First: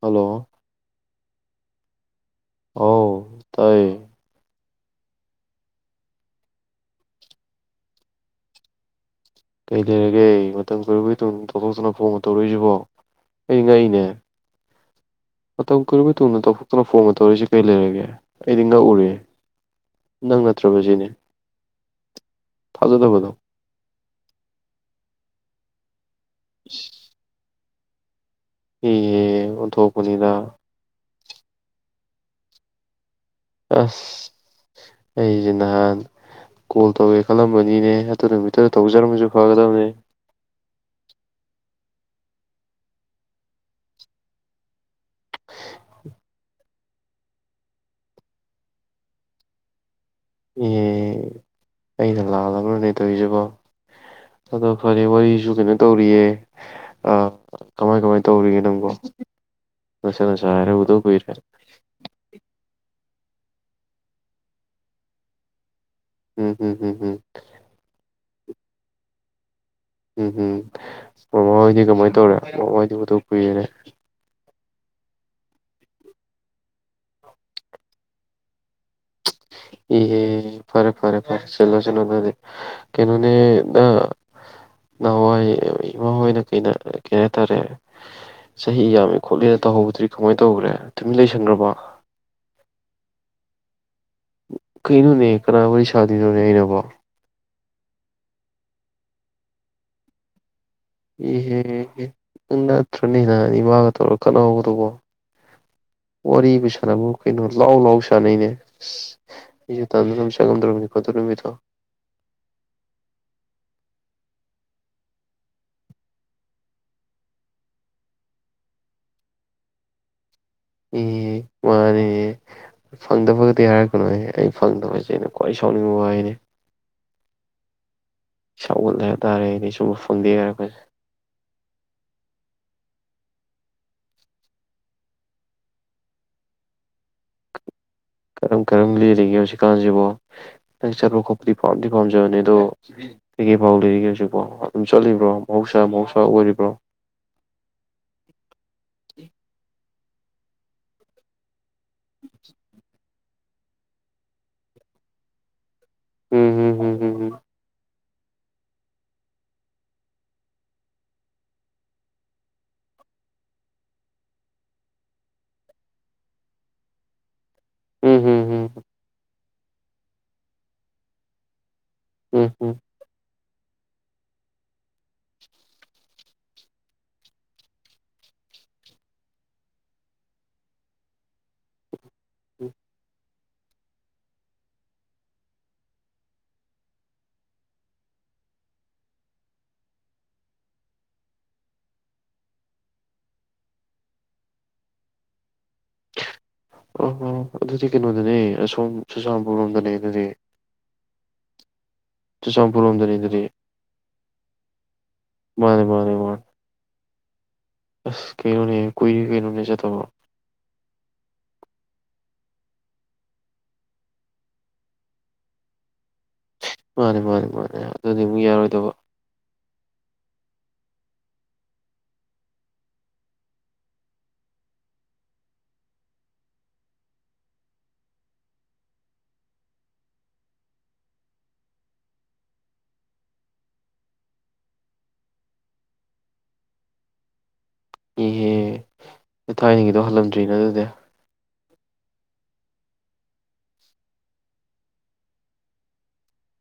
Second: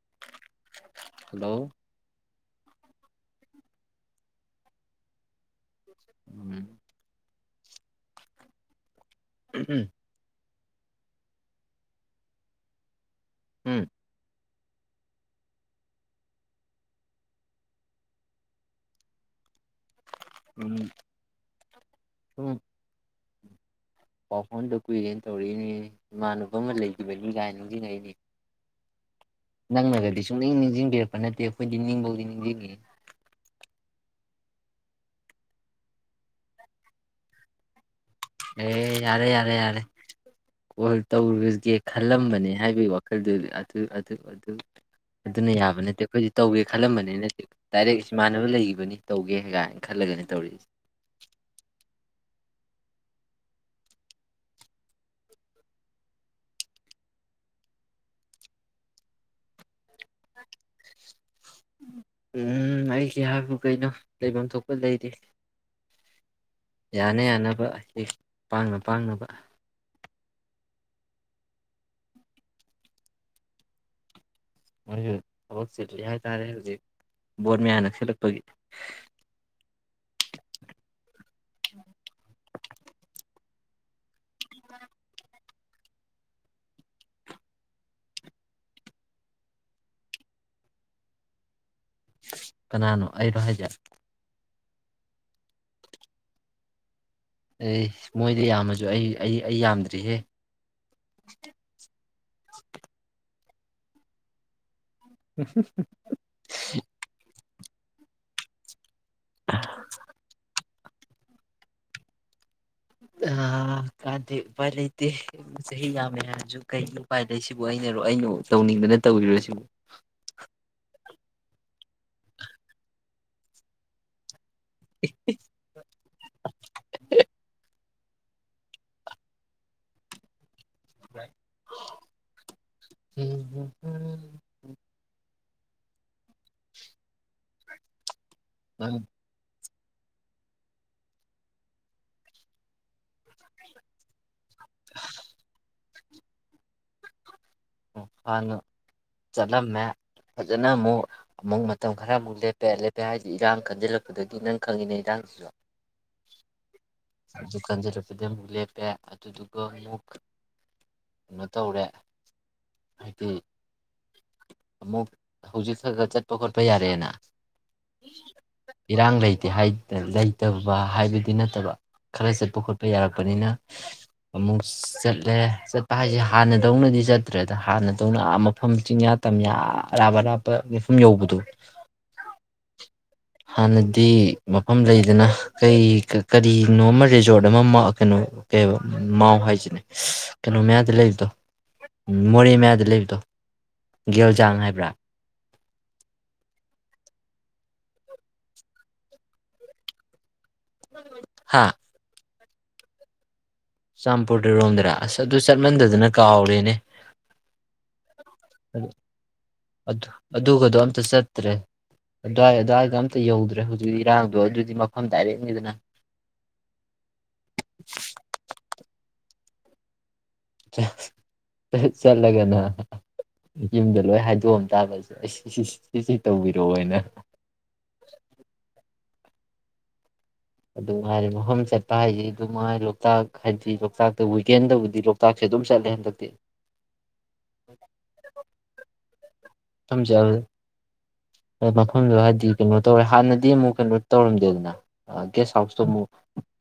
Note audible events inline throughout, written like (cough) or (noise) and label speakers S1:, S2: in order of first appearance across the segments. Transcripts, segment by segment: S1: Hello
S2: hello
S1: ꯑꯣ ꯇꯥꯏꯌꯦ
S2: ꯎꯝ
S1: ꯀꯩ ꯂꯩꯔꯒꯦ ꯃꯇꯝ ꯀꯣꯏꯔꯨꯒꯤ ꯇꯨꯡ ꯇꯥꯊꯣꯛꯇꯨꯅ ꯐꯣꯡ ꯇꯧꯔꯛꯏꯁꯤꯕꯣ ꯑꯩ
S2: ꯎꯝ
S1: ꯉꯅꯦ ꯃꯇꯝ ꯀꯔꯕ ꯇꯨꯡꯗ ꯇꯧꯊꯇꯨꯅ ꯐꯣꯟ ꯇꯧꯔꯤꯁꯤꯦ ꯀꯩ ꯂꯩꯔꯒꯦ ꯑꯩꯗꯤ ꯉꯛꯎꯔꯤ ꯅꯪ
S2: ꯎꯝ
S1: ꯅꯠꯇ꯭ꯔ ꯁꯤꯅꯦ
S2: ꯁꯨꯝ
S1: ꯊꯥꯖꯗꯕꯗꯣ
S2: ꯄꯥꯎ ꯐꯣꯟ ꯇ ꯀꯣꯏꯏꯟ ꯇꯧꯔꯤꯅꯤ ꯏꯃꯥꯟꯅꯕ ꯑꯃ ꯂꯩꯒꯤꯕꯅꯤ ꯀꯥꯏꯅꯤ ꯖꯤ ꯉꯥꯏꯅꯦ
S1: ꯑꯦ
S2: ꯅꯪꯅꯒꯗꯤ ꯁꯨꯡꯛꯅꯤꯡ ꯅꯤꯡꯁꯤꯡꯕꯤꯔꯛꯄ ꯅꯠꯇꯦ ꯑꯩꯈꯣꯏꯗꯤ ꯅꯤꯡꯕꯧꯗꯤ (inaudible)
S1: ꯑꯁ ꯑꯩꯁꯦ ꯅꯍꯥꯟ ꯀꯣꯜ ꯇꯧꯒꯦ ꯈꯜꯂꯝꯕꯅꯤꯅꯦ ꯅꯨꯃꯤꯠꯇꯨꯗ
S2: ꯑꯦ
S1: ꯇꯧꯖꯔꯝꯃꯁꯨ
S2: ꯌꯥꯔꯦ ꯌꯥꯔꯦ ꯌꯥꯔꯦ
S1: ꯐꯒꯗꯕꯅꯦ
S2: ꯀꯣꯏ ꯇ ꯎꯔꯖꯦ ꯈꯜꯂꯝꯕꯅꯤ ꯍꯥꯏꯕꯒꯤ ꯋꯥꯈꯜꯗꯨ ꯑꯗꯨ ꯑꯗꯨ ꯑꯗꯨꯅ ꯌꯥꯕ ꯅꯠꯇꯦ ꯑꯩꯈꯣꯏꯁꯨ ꯇꯧꯒꯦ ꯈꯜꯂꯝꯕꯅꯤ ꯅꯠꯇꯦ ꯗꯥꯏꯔꯦꯛ ꯏꯃꯥꯟꯅꯕ ꯂꯩꯈꯤꯕꯅꯤ ꯇꯧꯒꯦ ꯀꯥꯏꯅ ꯈꯜꯂꯒꯅꯦ ꯇꯧꯔꯛꯏꯁꯦ
S1: ꯑꯣ ꯑꯩꯅꯥ ꯂꯥꯂꯦ ꯑꯇꯦ ꯇꯧꯁꯦꯕꯣ ꯑꯗꯣ ꯐꯔꯦ ꯋꯥꯔꯤꯁꯨ ꯀꯩꯅꯣ ꯇꯧꯔꯤꯌꯦ ꯀꯃꯥꯏ ꯀꯃꯥꯏ ꯇꯧꯔꯤꯒꯦ ꯅꯪꯕꯣ ꯂꯣꯏꯁꯤꯂꯥꯁꯤ ꯍꯥꯏꯔ ꯎꯗ ꯀꯨꯏꯔꯦ
S2: ꯎꯝ ꯑꯩꯒꯤ ꯍꯥꯏꯕꯨ ꯀꯩꯅꯣ ꯂꯩꯐꯝ ꯊꯣꯛꯄ ꯂꯩꯔꯤ
S1: ꯎꯝ ꯍꯝ ꯍꯝ ꯍꯝ
S2: ꯌꯥꯅ ꯌꯥꯅꯕ ꯍꯦꯛ ꯄꯥꯡꯅ ꯄꯥꯡꯅꯕ
S1: ꯎꯝ ꯎꯝ ꯃꯃꯥꯍꯣꯏꯗꯤ ꯀꯃꯥꯏꯅ ꯇꯧꯔꯦ ꯃꯃꯥꯍꯣꯏꯗꯤ ꯎꯗꯥ ꯀꯨꯏꯔꯦꯅꯦ
S2: ꯃꯣꯏꯁꯨ ꯊꯕꯛ ꯆꯤꯜꯂꯤ ꯍꯥꯏꯇꯥꯔꯦ ꯍꯧꯖꯤꯛ ꯕꯣꯔꯠ ꯃꯌꯥ ꯅꯛꯁꯤꯜꯂꯛꯄꯒꯤ
S1: ꯑꯦ ꯐꯔꯦ ꯐꯔꯦ ꯐꯔꯦ ꯆꯂꯣ ꯆꯅꯣꯦ ꯀꯩꯅꯣꯅꯦ ꯅꯥ ꯅꯥꯍꯑꯋꯥꯏ ꯏꯃꯥ ꯍꯣꯏꯅ ꯀꯩꯅ ꯀꯩ ꯍꯥꯏꯇꯥꯔꯦ ꯆꯍꯤ ꯌꯥꯝꯃꯦ ꯈꯣꯠꯂꯦꯅ ꯇꯧꯍꯧꯕꯗ꯭ꯔꯤ ꯀꯃꯥꯏꯅ ꯇꯧꯈ꯭ꯔꯦ ꯇꯨꯃꯤꯟꯅ ꯂꯩꯁꯟꯈ꯭ꯔꯕ
S2: ꯀꯅꯥꯅꯣ ꯑꯩꯔꯣ ꯍꯥꯏꯖꯦ
S1: ꯀꯩꯅꯣꯅꯦ ꯀꯅꯥ ꯋꯥꯔꯤ ꯁꯥꯗꯤꯅꯣꯅꯦ ꯑꯩꯅꯕ
S2: ꯑꯩ ꯃꯣꯏꯗꯤ ꯌꯥꯝꯃꯁꯨ ꯑꯩ ꯑꯩ ꯑꯩ ꯌꯥꯝꯗ꯭ꯔꯤꯍꯦ
S1: (unintelligible) ꯑꯩ ꯃꯥꯥꯒ ꯇꯧꯔꯒ ꯈꯠꯅꯍꯧꯒꯗꯧꯕ ꯋꯥꯔꯤꯕꯨ ꯁꯥꯅꯕꯨ ꯀꯩꯅꯣ ꯂꯥꯎ ꯂꯥꯎ ꯁꯥꯟꯅꯩꯅꯦ (unintelligible) ꯀꯗꯨꯔꯨꯃꯤꯗ
S2: ꯑ ꯀꯥꯗꯦ ꯎꯄꯥꯏ ꯂꯩꯇꯦ ꯆꯍꯤ ꯌꯥꯝꯃꯦ ꯍꯥꯏꯔꯁꯨ ꯀꯩ ꯎꯄꯥꯏ ꯂꯩ ꯁꯤꯕꯨ ꯑꯩꯅꯔꯣ ꯑꯩꯅ ꯇꯧꯅꯤꯡꯗꯅ ꯇꯧꯕꯤꯔꯣ ꯁꯤꯕꯨ
S1: ꯑꯦ ꯃꯥꯅꯦ ꯐꯪꯗꯕꯒꯗꯤ ꯌꯥꯔꯒꯅꯣꯍ ꯑꯩ ꯐꯪꯗꯕ ꯍꯥꯏꯁꯦ ꯑꯩꯅ ꯈ꯭ꯋꯥꯏ ꯁꯥꯎꯅꯤꯡꯕ ꯋꯥꯍꯩꯅꯤ ꯁꯒꯠꯂꯦ ꯍꯥꯏꯕ ꯇꯥꯔꯦ ꯑꯩꯗꯤ ꯁꯨꯝꯕ ꯐꯣꯟꯗꯦ ꯍꯥꯏꯔꯛ ꯀꯁꯦ
S2: (unintelligible)
S1: ꯀꯔꯝ ꯀꯔꯝ ꯂꯦꯜꯂꯤꯒꯦ ꯍꯧꯖꯤꯛ ꯍꯧꯖꯤꯛꯀꯥꯟꯁꯤꯕꯣ ꯅ ꯆꯠꯄ ꯈꯣꯠꯄꯗꯤ ꯄꯥꯝꯗꯤ ꯄꯥꯝꯖꯕꯅꯦ ꯑꯗꯣ ꯀꯩꯀꯩ ꯐꯥꯎ ꯂꯩꯔꯤꯒꯦ ꯍꯧꯖꯤꯛꯕꯣ ꯑꯗꯨꯝ ꯆꯠꯂꯤꯕ꯭ꯔꯣ ꯃꯍꯧꯁꯥ ꯃꯍꯧꯁꯥ ꯑꯣꯏꯔꯤꯕ꯭ꯔꯣ
S2: ꯍꯥꯟꯅ ꯆꯠꯂꯝꯃꯦ ꯐꯖꯅ ꯃꯨꯛ ꯃꯇꯝ ꯈꯔꯃꯨꯛ ꯂꯦꯞꯄꯦ ꯍꯥꯏꯗꯤ ꯏꯔꯥꯡ ꯈꯟꯖꯤꯜꯂꯛꯄꯗꯒꯤ ꯅꯪ ꯈꯪꯉꯤꯅꯦ ꯏꯔꯥꯡꯁꯤꯁꯨ
S1: ꯎꯝ ꯍꯝ ꯍꯝ ꯍꯝ ꯍꯝ
S2: ꯗꯨꯀꯥꯟꯖꯔ ꯁꯤꯗ ꯑꯃꯨꯛ ꯂꯦꯞꯄꯦ ꯑꯗꯨꯗꯨꯒ ꯑꯃꯨꯛ ꯀꯩꯅꯣ ꯇꯧꯔꯦ ꯍꯥꯏꯗꯤ ꯑꯃꯨꯛ ꯍꯧꯖꯤꯛ ꯈ ꯈ ꯆꯠꯄ ꯈꯣꯠꯄ ꯌꯥꯔꯦꯅ
S1: ꯎꯝ ꯍꯝ ꯍꯝ
S2: ꯏꯔꯥꯡ ꯂꯩ ꯂꯩꯇꯕ ꯍꯥꯏꯕꯗꯤ ꯅꯠꯇꯕ ꯈꯔ
S1: ꯎꯝ
S2: ꯆꯠꯄ
S1: ꯍꯝ
S2: ꯈꯣꯠꯄ ꯌꯥꯔꯛꯄꯅꯤꯅ ꯑꯃꯨꯛ ꯆꯠꯂꯦ ꯆꯠꯄ ꯍꯥꯏꯁꯦ ꯍꯥꯟꯅꯗꯧꯅꯗꯤ ꯆꯠ ꯇ꯭ꯔꯦꯗ ꯍꯥꯟꯅꯗꯧꯅ ꯃꯐꯝ ꯆꯤꯡꯌꯥ ꯇꯝꯌꯥ ꯑꯔꯥꯞ ꯑꯔꯥꯞꯄ ꯃꯐꯝ ꯌꯧꯕꯗꯣ ꯍꯥꯟꯅꯗꯤ ꯃꯐꯝ ꯂꯩꯗꯅ ꯀꯩ ꯀꯔꯤꯅꯣ ꯑꯃ ꯔꯤꯖꯣꯔꯠ ꯑꯃ ꯀꯩꯅꯣ ꯀ ꯃꯥꯎ ꯍꯥꯏꯁꯤꯅꯦ ꯀꯩꯅꯣ ꯃꯌꯥꯗ ꯂꯩꯕꯗꯣ ꯃꯣꯔꯦ ꯃꯌꯥꯗ ꯂꯩꯕꯗꯣ ꯒꯦꯜꯖꯥꯡ ꯍꯥꯏꯕ꯭ꯔꯥ
S1: ꯑ ꯑꯗꯨꯗꯤ ꯀꯩꯅꯣꯗꯅꯦ ꯑꯁꯣꯝ ꯆꯨꯔꯆꯥꯟꯄꯨꯔ ꯂꯣꯝꯗꯅꯦ ꯑꯗꯨꯗꯤ
S2: ꯍꯥ
S1: ꯆꯨꯔꯆꯥꯟꯄꯨꯔꯣꯝꯗꯅꯤ ꯑꯗꯨꯗꯤ
S2: ꯆꯥꯟꯄꯨꯔꯗꯔꯣꯝꯗꯔ ꯑꯁ ꯑꯗꯨ
S1: ꯃꯥꯅꯦ
S2: ꯆꯠꯃꯟꯗꯗꯅ
S1: ꯃꯥꯅꯦ ꯃꯥꯅꯦ
S2: ꯀꯥꯎꯔꯦꯅꯦ
S1: ꯑꯁ ꯀꯩꯅꯣꯅꯦ ꯀꯨꯏꯔꯦ ꯀꯩꯅꯣꯅꯦ ꯆꯠꯇꯕ
S2: ꯑꯗꯨ ꯑꯗꯨꯒꯗꯣ ꯑꯝꯇ ꯆꯠ ꯅꯠꯇ꯭ꯔꯦ ꯑꯗꯨꯋꯥꯏ ꯑꯗꯨꯋꯥꯏꯗ ꯑꯝꯇ ꯌꯧꯗ꯭ꯔꯦ ꯍꯧꯖꯤꯛꯤ ꯏꯔꯥꯡꯗꯣ ꯑꯗꯨꯗꯤ ꯃꯐꯝ ꯗꯥꯏꯔꯦꯛꯅꯤꯗꯅ
S1: ꯃꯥꯅꯦ ꯃꯥꯅꯦ ꯃꯥꯅꯦ ꯑꯗꯨꯗꯤ ꯑꯃꯨꯛ ꯌꯥꯔꯣꯏꯗꯕ
S2: ꯆꯠꯂꯒꯅ ꯌꯨꯝꯗ ꯂꯣꯏ ꯍꯥꯏꯗꯣꯛꯑꯝ ꯇꯥꯕꯁꯦ ꯑꯩ ꯁꯤ ꯁꯤꯁꯤ ꯇꯧꯕꯤꯔꯛꯑꯣꯅ ꯑꯗꯨꯝ ꯍꯥꯏꯥꯏꯔꯦ ꯃꯐꯝ ꯆꯠꯄ ꯍꯥꯏꯗꯤ ꯑꯗꯨꯝꯥꯏ ꯂꯣꯛꯇꯥꯛ ꯍꯥꯏꯗꯤ ꯂꯣꯛꯇꯥꯛꯇ ꯋꯤꯀꯦꯟꯗꯕꯨꯗꯤ ꯂꯣꯛꯇꯥꯛꯁꯦ ꯑꯗꯨꯝ ꯆꯠꯂꯦ ꯍꯟꯗꯛꯇꯤ
S1: ꯏꯍꯦ
S2: (inaudible)
S1: ꯊꯥꯏꯅꯒꯤꯗꯣ
S2: ꯃꯐꯝ
S1: ꯍꯜꯂꯝꯗ꯭ꯔꯤꯅꯦ ꯑꯗꯨꯗꯤ
S2: ꯃꯐꯝꯗꯣ ꯍꯥꯏꯗꯤ ꯀꯩꯅꯣ ꯇꯧꯔꯦ ꯍꯥꯟꯅꯗꯤ ꯑꯃꯨꯛ ꯀꯩꯅꯣ ꯇꯧꯔꯝꯗꯦꯗꯅ ꯒꯦꯁ ꯍꯥꯎꯁꯇꯣ ꯑꯃꯨꯛ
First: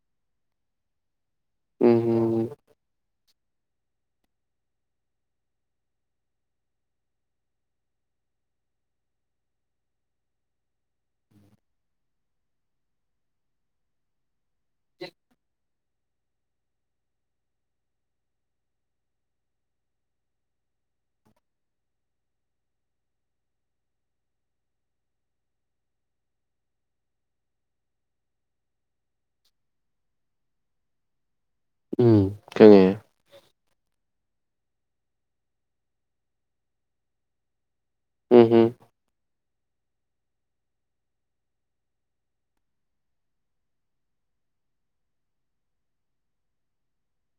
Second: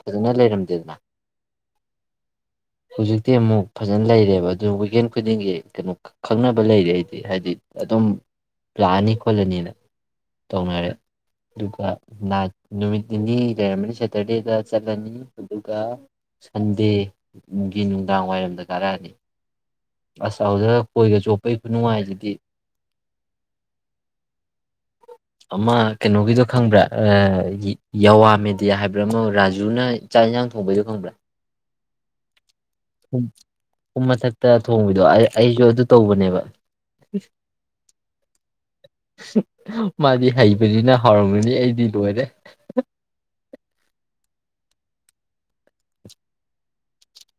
S2: ꯐꯖꯅ ꯂꯩꯔꯝꯗꯦꯗꯅ
S1: ꯎꯝ ꯎꯝ ꯎꯝ
S2: ꯍꯧꯖꯤꯛꯇꯤ ꯑꯃꯨꯛ ꯐꯖꯅ ꯂꯩꯔꯦꯕ ꯑꯗꯨ ꯋꯤꯀꯦꯟ ꯈꯨꯗꯤꯡꯒꯤ ꯀꯩꯅꯣ ꯈꯪꯅꯕ ꯂꯩꯔꯦ ꯑꯩꯗꯤ ꯍꯥꯏꯗꯤ ꯑꯗꯨꯝ ꯂꯥꯛꯑꯅꯤ ꯈꯣꯠꯂꯅꯤꯅ ꯇꯧꯅꯔꯦ ꯑꯗꯨꯒ ꯂꯥꯛ ꯅꯨꯃꯤꯠ ꯅꯤꯅꯤ ꯂꯩꯔꯝꯃꯅꯤ ꯁꯦꯇꯔꯗꯦꯗ ꯆꯠꯂꯅꯤ ꯑꯗꯨ ꯒ ꯁꯟꯗꯦꯒꯤ ꯅꯨꯡꯗꯥꯡꯋꯥꯏꯔꯝꯗ ꯀꯥꯔꯛꯑꯅꯤ ꯑꯁ ꯑꯥꯎꯗ ꯀꯣꯏꯒ ꯆꯣꯠꯄꯒꯤ ꯈꯨꯅꯨꯡꯉꯥꯏꯁꯤꯗꯤ ꯑꯃ ꯀꯩꯅꯣꯒꯤꯗꯣ ꯈꯪꯕ꯭ꯔꯥ ꯌꯤ ꯌꯥꯋꯥ ꯃꯦꯗꯤꯌꯥ ꯍꯥꯏꯕ꯭ꯔꯥ ꯑꯃ ꯔꯥꯖꯨꯅ ꯆꯥꯛ ꯌꯦꯟꯁꯥꯡ ꯊꯣꯡꯕꯩꯗꯣ ꯈꯪꯕ꯭ꯔꯥ
S1: ꯎꯝ ꯈꯪꯉꯦ
S2: (unintelligible) ꯇ ꯊꯣꯡꯕꯤꯗꯣ ꯑ ꯑꯩꯁꯨ ꯑꯗꯨ ꯇꯧꯕꯅꯦꯕ
S1: ꯎꯝ
S2: ꯃꯥꯗꯤ ꯍꯩꯕꯅꯤꯅ ꯍꯥꯎꯔꯝꯒꯅꯤ ꯑꯩꯗꯤ ꯂꯣꯏꯔꯦ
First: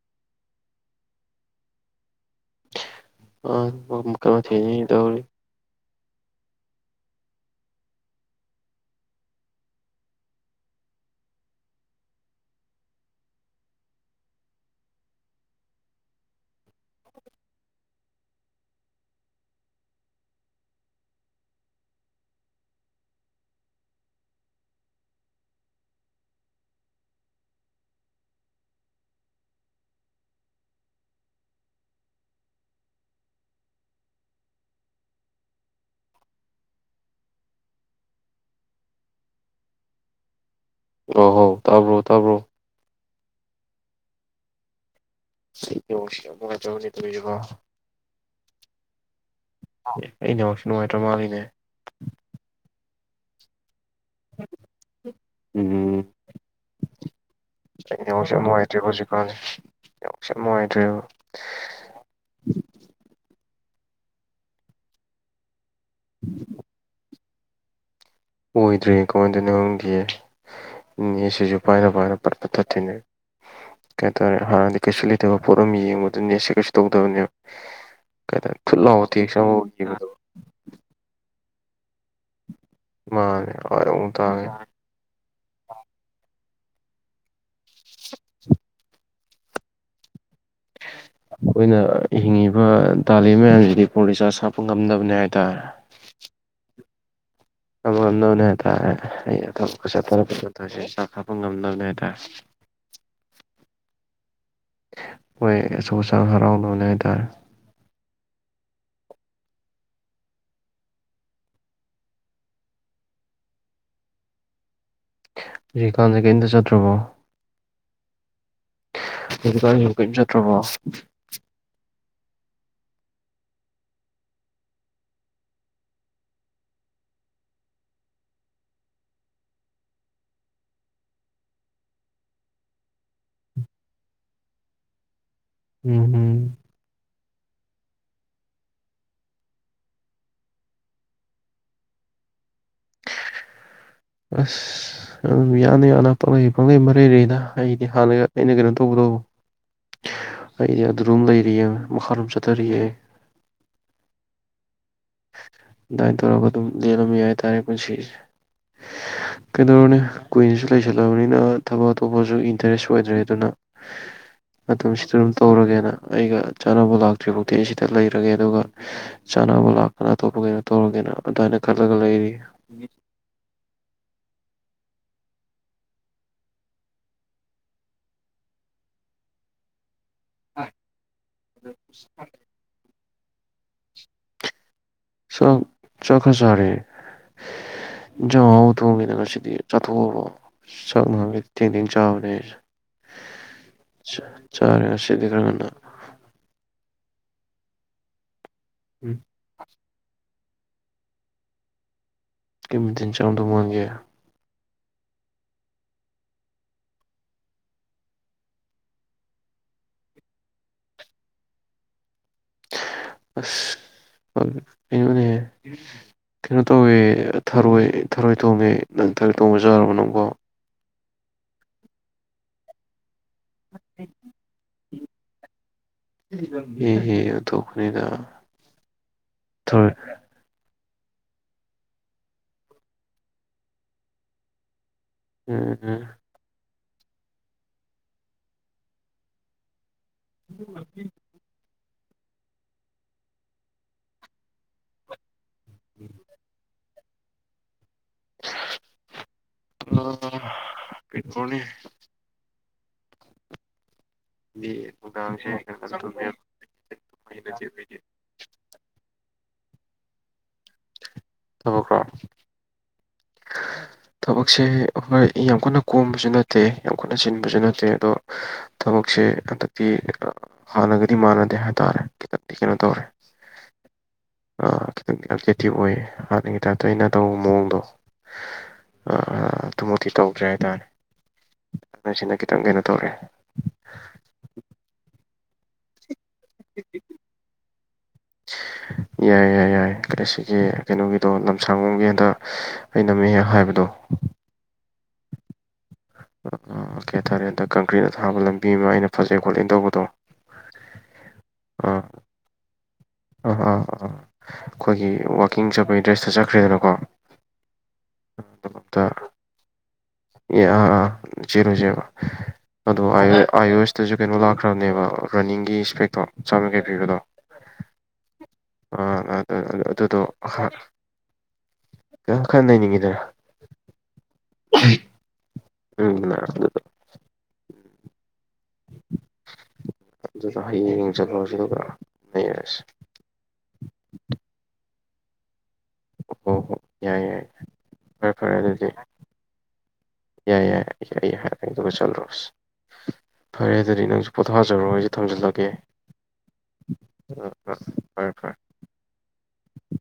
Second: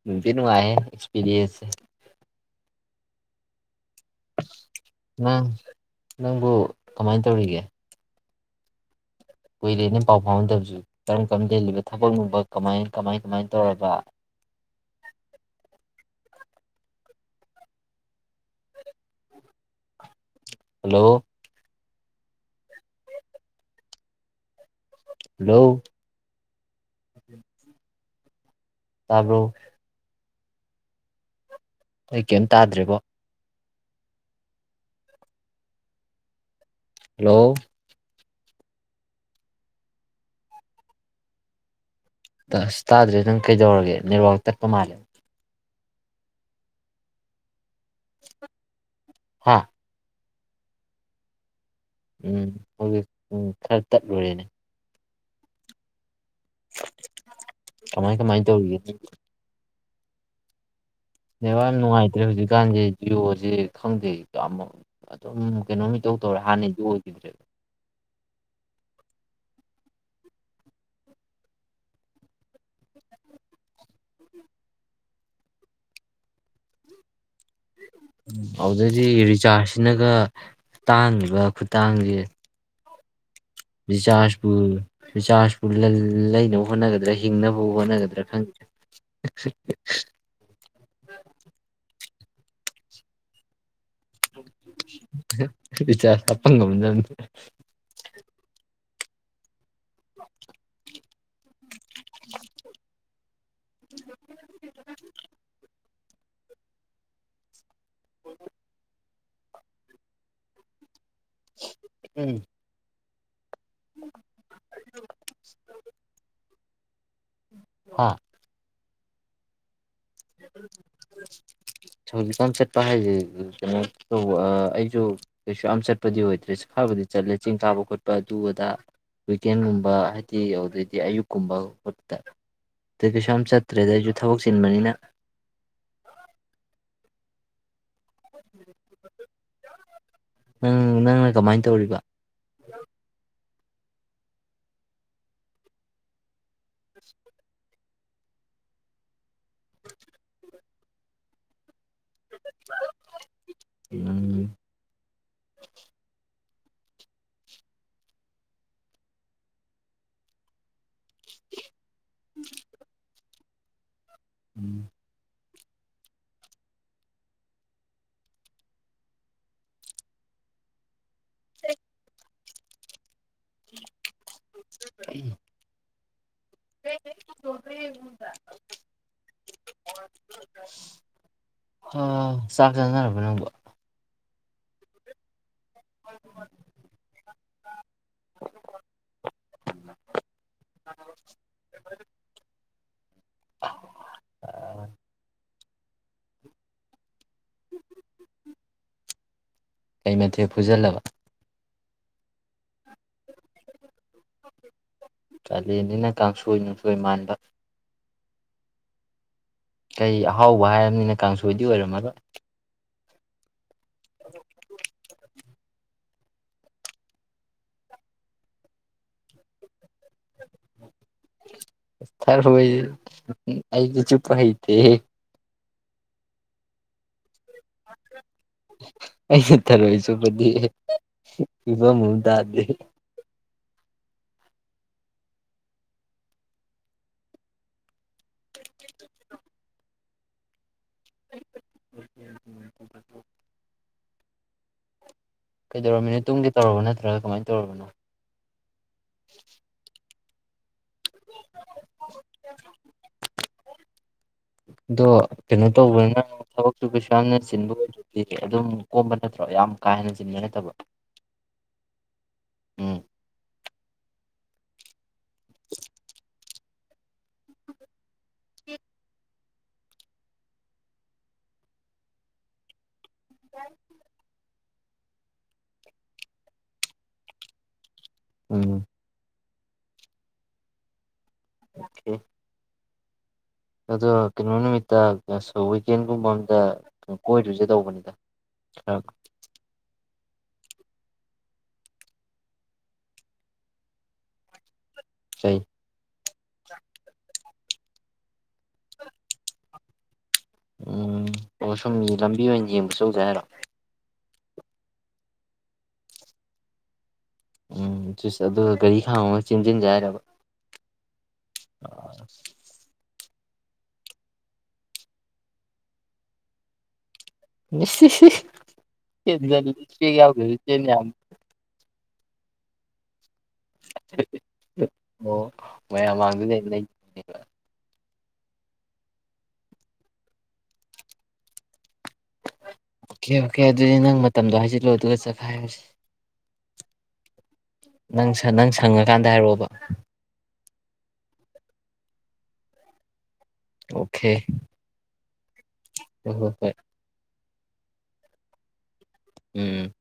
S2: ꯅꯨꯡꯗꯤ ꯅꯨꯡꯉꯥꯏ ꯍꯦ ꯑꯦꯛꯁꯄꯤꯔꯤꯟꯁꯦ
S1: ꯑ
S2: ꯅꯪ
S1: (unintelligible)
S2: ꯅꯪꯕꯨ ꯀꯃꯥꯏꯟ ꯇꯧꯔꯤꯒꯦ ꯀꯨꯏꯔꯦ ꯅꯦ ꯄꯥꯎ ꯐꯥꯎꯅꯗꯕꯁꯨ ꯀꯔꯝ ꯀꯔꯝ ꯂꯦꯜꯂꯤꯕ ꯊꯕꯛ ꯅꯨꯡꯕꯛ ꯀꯃꯥꯏ ꯀꯃꯥꯏ ꯀꯃꯥꯏ ꯇꯧꯔꯕ ꯍꯜꯂꯣ ꯍꯂꯣ ꯇꯥꯕꯔ꯭ꯣ ꯑꯩ ꯀꯌꯤꯝ ꯇꯥꯗ꯭ꯔꯦꯕꯣ ꯍꯜꯂꯣ
S1: ꯑꯣ ꯍꯣ ꯇꯕ ꯇꯕ꯭ꯔꯣ
S2: ꯑꯁ ꯇꯥꯗ꯭ꯔꯦ ꯅꯪ ꯀꯩꯗꯧꯔꯒꯦ ꯅꯦꯠꯋꯥꯛ ꯇꯠꯄ ꯃꯥꯜꯂꯦ
S1: ꯑꯩꯁ ꯅꯦꯠꯑꯣꯔꯀꯁꯤ ꯌꯥꯝ ꯅꯨꯡꯉꯥꯏꯇꯕ ꯅꯦꯠ ꯑꯣꯏꯔꯤꯕꯣ
S2: ꯍꯥ
S1: ꯑ ꯑꯩꯪ ꯅꯦꯠꯋꯥꯛꯁꯦ ꯅꯨꯡꯉꯥꯏꯇ꯭ꯔ ꯃꯥꯜꯂꯤꯅꯦ
S2: (unintelligible) ꯇꯠꯂꯨꯔꯦꯅꯦ
S1: ꯑꯨꯝ ꯑꯩꯒꯤ
S2: ꯀꯃꯥꯏ
S1: ꯅꯦꯠꯋꯥꯛꯁꯦ ꯌꯥꯝ
S2: ꯀꯃꯥꯏꯅ ꯇꯧꯔꯤꯒꯦ
S1: ꯅꯨꯡꯉꯥꯏꯇ꯭ꯔꯦꯕ ꯍꯧꯖꯤꯛꯀꯥꯟꯁꯤ ꯅꯦꯠꯋꯥꯛꯁꯦ ꯌꯥꯝ ꯅꯨꯡꯉꯥꯏꯇ꯭ꯔꯦꯕ
S2: ꯅꯦꯠꯋꯥꯛ ꯌꯥꯝ ꯅꯨꯡꯉꯥꯏꯇ꯭ꯔꯦ ꯍꯧꯖꯤꯛꯀꯥꯟꯖꯦ ꯖꯤꯑꯣ ꯁꯦ ꯈꯪꯗꯩꯗꯣ ꯑꯃꯨꯛ ꯑꯗꯨꯝ ꯀꯩꯅꯣꯝ ꯏꯇꯧ ꯇꯧꯔꯦ ꯍꯥꯟꯅꯗꯤ ꯑꯣꯏ (inaudible)
S1: ꯑꯣꯏꯗ꯭ꯔꯦꯀꯣꯗ ꯅ ꯈꯪꯒꯤ ꯅꯦꯠꯁꯤꯁꯨ ꯄꯥꯏꯅ ꯄꯥꯏꯅ ꯄꯠ ꯄꯠ ꯇꯠꯇꯣꯏꯅꯦꯕ ꯀꯩꯗꯔꯦ ꯍꯥꯟꯅꯗꯤ ꯀꯩꯁꯨ ꯂꯩꯇꯕ ꯄꯣꯠ ꯑꯃ ꯌꯦꯡꯕꯗ ꯅꯦꯠꯁꯦ ꯀꯩꯁꯨ ꯇꯧꯗꯕꯅꯦꯕ ꯀꯩ ꯍꯥꯏꯇꯥꯔꯦ ꯊꯨꯠ
S2: ꯑꯥꯎꯗꯩꯗꯤ
S1: ꯂꯥꯎꯕ ꯇꯦꯛꯁ ꯑꯃ ꯌꯦꯡꯕꯗꯣ
S2: ꯔꯤꯆꯥꯔꯖꯁꯤꯅꯒ ꯇꯥꯡꯉꯤꯕ ꯇꯥꯡꯖꯦ
S1: ꯃꯥꯅꯦ꯫ ꯑꯃꯨꯛ ꯇꯥꯡꯉꯦ
S2: ꯕꯤꯖꯥꯁꯨ ꯕꯤꯖꯕꯨ ꯂꯜ ꯂꯩꯅꯕ ꯍꯣꯠꯅꯒꯗꯔꯥ ꯍꯤꯡꯅꯕ ꯍꯣꯠꯅꯒꯗꯔ ꯈꯪ (inaudible)
S1: ꯑꯩꯈꯣꯏꯅ (unintelligible) ꯐꯣꯟ ꯔꯤꯆꯥꯔꯖ ꯍꯥꯞꯄ ꯉꯝꯅꯕꯅꯦ ꯍꯥꯏꯇꯥꯔꯦ꯫
S2: ꯔꯤꯆꯥꯔꯖ ꯍꯥꯞꯄ (inaudible)
S1: (unintelligible) (unintelligible) ꯔꯤꯆꯥꯔꯖ ꯀꯥꯞꯄ ꯉꯝꯅꯕꯅꯦ ꯍꯥꯏꯇꯥꯔꯦ ꯍꯣꯏ ꯑꯆ ꯑ (unintelligible) ꯍꯥꯏꯇꯥꯔꯦ
S2: (inaudible) ꯎꯝ꯫ (inaudible)
S1: ꯍꯨꯖꯤꯛ ꯀꯟꯖꯦ ꯀꯩꯝꯇ ꯆꯠꯇꯔ꯭ꯕꯣ?
S2: ꯍꯥ
S1: (unintelligible) (unintelligible) ꯆꯠ ꯇꯔ꯭ꯕꯣ?
S2: ꯍꯧꯖꯤꯛꯀꯥꯟ ꯆꯠꯄ ꯍꯥꯏꯁꯦ ꯀꯩꯅꯣ ꯇꯧꯕ ꯑꯩꯁꯨ ꯀꯩꯁꯨ ꯌꯥꯝ ꯆꯠꯄꯗꯤ ꯑꯣꯏꯗ꯭ꯔꯦ ꯈꯕꯨꯗꯤ ꯆꯠꯂꯦ ꯆꯤꯡ ꯀꯥꯕ ꯈꯣꯠꯄ ꯑꯗꯨ ꯑꯗꯥ ꯋꯤꯀꯦꯟꯒꯨꯝꯕ ꯍꯥꯏꯗꯤ ꯑꯗꯨꯗꯩꯗꯤ ꯑꯌꯨꯛꯀꯨꯝꯕ ꯈꯣꯠꯄꯗ ꯑꯗꯩ ꯀꯩꯁꯨ ꯌꯥꯝ ꯆꯠꯇ꯭ꯔꯦꯗ ꯑꯩꯁꯨ ꯊꯕꯛ ꯆꯤꯟꯕꯅꯤꯅ꯫
S1: ꯎꯝ- ꯎꯝ꯫
S2: ꯅꯪ ꯅꯪꯅ ꯀꯃꯥꯏꯅ ꯇꯧꯔꯤꯕ?
S1: ꯑꯁ ꯑꯗꯨꯝ ꯌꯥꯅ- ꯌꯥꯅ ꯄꯪꯪꯂꯩ - ꯄꯪꯂꯩ ꯃꯔꯩꯔꯗ ꯑꯩꯗꯤ ꯍꯥꯟꯅ ꯑꯩꯅ ꯀꯩꯅꯣ ꯇꯧꯕ ꯗꯣ꯫ ꯑꯩꯗꯤ ꯑꯗꯨꯝ ꯂꯩꯔꯤꯌꯦ꯫ ꯃꯈꯥꯔꯝ ꯆꯇꯔꯏ꯫
S2: ꯎꯝ
S1: (unintelligible) ꯂꯦꯜꯂꯝꯃꯤ ꯍꯥꯏꯇꯥꯔꯦ ꯄꯨꯟꯁꯤꯁꯦ ꯀꯩꯗꯧꯔꯨꯅꯤ ꯀꯨꯏꯅꯁꯨ ꯂꯩꯁꯜꯂꯕꯅꯤꯅ ꯊꯕꯛ ꯑꯇꯣꯞꯄꯁꯨ ꯏꯟꯇꯔꯦꯁ ꯑꯣꯏꯗ꯭ꯔꯦ ꯑꯗꯨꯅ (unintelligible) ꯇꯧꯔꯒꯦꯅ ꯑꯩꯒ ꯆꯥꯟꯅꯕ ꯂꯥꯛꯇ꯭ꯔꯤꯐꯥꯎꯗꯤ ꯑꯩ ꯁꯤꯗ ꯂꯩꯔꯒꯦ ꯑꯗꯨꯒ ꯆꯥꯅꯕ ꯂꯥꯛ ꯀꯅꯥꯇꯣꯞꯄꯒꯩꯅꯣ ꯇꯧꯔꯒꯦꯅ ꯑꯗꯨꯃꯥꯏꯅ ꯈꯜꯂꯒ ꯂꯩꯔꯤ꯫
S2: (inaudible) (unintelligible) ꯑ ꯆꯥꯛ ꯆꯥꯅꯔꯕ? (unintelligible)
S1: (unintelligible) ꯆꯥꯛ ꯈꯔꯥ ꯆꯥꯔꯦ, ꯏꯟꯖꯥꯡ ꯑꯍꯥꯑꯣꯕ ꯊꯣꯡꯉꯤꯗꯅ ꯉꯁꯤꯗꯤ ꯆꯥꯊꯣꯛꯑꯕ ꯆꯥꯛ ꯅꯍꯥꯟ ꯒꯩ ꯊꯦꯡ - ꯊꯦꯡ ꯆꯥꯕꯅꯦ ꯑꯩꯁꯦ꯫ ꯆꯔꯦ ꯉꯥꯁꯤꯗꯤ ꯈꯔꯥ ꯉꯟꯅꯥ꯫
S2: (inaudible)
S1: ꯎꯝ
S2: ꯃꯦꯊꯦ ꯐꯨꯖꯜꯂꯕ
S1: ꯀꯝꯇꯤꯟ ꯆꯣꯡꯗ ꯃꯥꯡꯒꯦ
S2: ꯀꯥꯂꯦꯟꯅꯤꯅ ꯀꯥꯡꯁꯣꯏ ꯅꯨꯡꯁꯣꯏ ꯃꯥꯟꯕ ꯀꯩ ꯑꯍꯥꯎꯕ ꯍꯥꯏꯔꯕꯝꯅꯤꯅ ꯀꯥꯡꯁꯣꯏꯗꯤ ꯑꯣꯏꯔꯝꯃꯒ
S1: ꯑꯁ ꯀꯩꯅꯣꯅꯦ ꯀꯩꯅꯣ ꯇꯧꯋꯦ ꯊꯔꯣꯏ ꯊꯔꯣꯏ ꯊꯣꯡꯉꯦ ꯅꯪ ꯊꯥꯔꯣꯏ ꯊꯣꯡꯕ ꯆꯥꯨꯔꯕ ꯅꯣꯀꯣ
S2: ꯐꯔ ꯍ ꯑꯩꯒꯤ ꯆꯄ ꯍꯥꯏꯩꯗꯤꯦ
S1: ꯍꯝ ꯍ
S2: ꯑ ꯊꯔꯣꯏ ꯆꯤ ꯏꯕ ꯃꯨꯗꯗꯤ
S1: ꯎꯝ ꯎꯝ
S2: (inaudible)
S1: ꯎ
S2: ꯎ ꯀꯩꯗꯧꯔꯃꯤꯅꯣ ꯇꯨꯡꯒꯤ ꯇꯧꯔꯕ ꯅꯠꯇꯦ ꯅꯗ꯭ꯔ ꯀꯃꯥꯏꯅ ꯇꯧꯔꯕꯣ
S1: ꯑꯣ ꯑ ꯄ ꯀꯣꯅꯤ ꯗꯤ
S2: (inaudible) ꯑꯗꯣ
S1: ꯅꯨꯡꯗꯥꯡꯁꯦ
S2: ꯀꯩꯅꯣ
S1: ꯉꯟꯅ
S2: ꯇꯧꯕꯅ
S1: ꯇꯨꯝꯃꯦ
S2: ꯊꯕꯛꯇꯨ ꯀꯩꯁꯨ ꯌꯥꯝꯅ ꯆꯤꯟꯕ ꯑꯣꯏꯔꯗꯤ ꯑꯗꯨꯝ ꯀꯣꯝꯕ ꯅꯠꯇ꯭ꯔꯣ ꯌꯥꯝ ꯀꯥ ꯍꯦꯟꯅ ꯆ
S1: ꯇꯕ ꯀ꯭ꯔ
S2: ꯎꯝ
S1: ꯊꯕꯛꯁꯦ ꯑꯩꯈꯣꯏ ꯑꯩ ꯌꯥꯝ ꯀꯟꯅ ꯀꯣꯝꯕꯁꯨ ꯅꯠꯇꯦ ꯅꯠꯇꯦ ꯌꯥꯝ ꯀꯠꯅ ꯁꯤꯟꯕꯁꯨ ꯅꯠꯇꯦ ꯑꯗꯣ ꯊꯕꯛꯁꯦ ꯍꯟꯗꯛꯇꯤ ꯍꯥꯟꯅꯒꯗꯤ ꯃꯥꯟꯅꯗꯦ ꯍꯥꯏꯇꯥꯔꯦ ꯈꯤꯇꯛꯇꯤ ꯀꯩꯅꯣ ꯇꯧꯔꯦ
S2: ꯌꯥ
S1: ꯈꯤꯇꯪ ꯌꯥꯝ ꯑꯦꯦꯇꯤꯞ ꯑꯣꯏꯌꯦ ꯍꯥꯟꯅꯒꯤ ꯇꯥꯏꯞꯇ ꯑꯩꯅ ꯇꯧꯕ ꯃꯑꯣꯡꯗꯣ
S2: ꯑꯣ
S1: ꯑꯗꯨꯃꯛꯇꯤ ꯇꯧꯗ꯭ꯔꯦ ꯍꯥꯏꯇꯥꯥꯔꯦ
S2: ꯑꯗꯨꯗꯣ ꯀꯩꯅꯣ ꯅꯨꯃꯤꯠꯇ ꯁꯋ ꯀꯕꯨ ꯑ ꯀꯣꯏꯗꯣꯏꯁꯦ ꯇꯧꯕꯅꯤ
S1: ꯌꯥꯏ ꯌꯥꯏ ꯌꯥꯏ ꯀ ꯁꯤꯒꯤ ꯀꯩꯅꯣꯒꯤꯗꯣ ꯂꯝꯁꯥꯡꯕꯣꯝꯒꯤ ꯍꯟꯗ ꯑꯩꯅꯝꯃꯦ ꯍꯥꯏꯕꯗꯣ
S2: ꯏꯁꯩ
S1: ꯑꯣ ꯀꯌꯥ ꯇꯔꯦ ꯑꯟꯗ ꯀꯪꯀ꯭ꯔꯤꯠꯅ ꯊꯥꯕ ꯂꯝꯕꯤ ꯑꯃ ꯑꯩꯅ ꯐꯖꯩ ꯈꯣꯠꯂꯦ ꯇꯧꯕꯗꯣ
S2: ꯎꯝ ꯑꯣ ꯁꯨꯝ ꯂꯝꯕꯤ ꯑꯣꯏꯅ ꯌꯦ
S1: ꯎ ꯑ ꯑꯝ ꯑꯩꯈꯣꯏꯒꯤ ꯋꯥꯛꯀꯤꯡ ꯆꯠꯄꯒꯤ ꯗ꯭ꯔꯦꯁꯇ ꯆꯠꯈ꯭ꯔꯦꯗꯅꯀꯣ
S2: ꯎꯝ ꯑꯗꯨꯒ ꯒꯥꯔꯤ ꯈꯥ ꯃꯒ ꯆꯦꯟꯁꯤꯟꯖꯦ ꯍꯥꯏꯔꯕ
S1: ꯑꯦ ꯑ ꯑꯥ ꯆꯦꯜꯂꯣ ꯆꯦꯜꯂꯣ ꯑꯗꯣ ꯑꯥꯏꯌ ꯑꯣ ꯑꯦꯁꯇꯁꯨ ꯀꯩꯅꯣ ꯂꯥꯛꯈ꯭ꯔꯕꯅꯦꯕ ꯔꯟꯅꯤꯡꯒꯤ ꯏꯁꯄꯦꯛꯇꯣ ꯆꯥꯝꯌꯥꯡꯈꯩ ꯄꯤꯕꯗꯣ
S2: ꯢꯁ ꯢꯁ ꯁꯄꯦꯛ ꯌꯥꯎꯗꯔꯁꯨ
S1: ꯑꯗꯨꯗꯣ
S2: ꯆꯦꯟꯕ ꯌꯥꯕꯅꯤ
S1: ꯈꯤꯇꯪ ꯈꯔ ꯅꯩꯅꯤꯡꯉꯤꯗꯅ
S2: ꯊ ꯑꯣ ꯃꯌꯥꯝ
S1: ꯑꯗꯨꯗꯨꯅ
S2: ꯃꯥꯡꯗꯨꯗ
S1: ꯑꯗꯨꯗ
S2: ꯅꯩꯒꯦꯕ
S1: ꯑꯗꯨ ꯍꯌꯦꯡ ꯆꯂꯨꯔꯁꯦ ꯑꯗꯨꯒ ꯂꯩꯔꯁꯤ
S2: ꯑꯣꯀꯦ ꯑꯣꯀꯦ ꯑꯗꯨꯗꯤ ꯅꯪ ꯃꯇꯝꯗꯣ ꯍꯥꯏꯖꯤꯜꯂꯣ ꯑꯗꯨꯒ ꯆꯠꯈꯥꯏꯔꯁꯦ
S1: ꯑꯣ ꯌꯥꯏ ꯌꯥꯏ
S2: ꯅꯪ
S1: ꯐꯔꯦ ꯐꯔꯦ
S2: ꯅꯪ
S1: ꯑꯗꯨꯗꯤ
S2: ꯁꯪꯉꯀꯥꯟꯗ ꯍꯥꯏꯔꯛꯑꯣꯕ
S1: ꯑꯩ ꯑꯩ ꯍꯥꯏꯔꯒꯦ ꯑꯗꯨꯒ ꯆꯜꯂꯣꯁꯤ ꯐꯔꯦ ꯑꯗꯨꯗꯤ
S2: ꯑꯣꯀꯦ
S1: ꯅꯪꯁꯨ ꯄꯣꯊꯥꯖꯔꯣ ꯑꯩꯁꯨ ꯊꯝꯖꯤꯜꯂꯒꯦ
S2: ꯍꯣꯏ ꯍꯣꯏ ꯍꯣꯏ
S1: ꯎꯝ ꯍꯣꯏ ꯐꯔꯦ ꯐꯔꯦ
S2: ꯎꯝ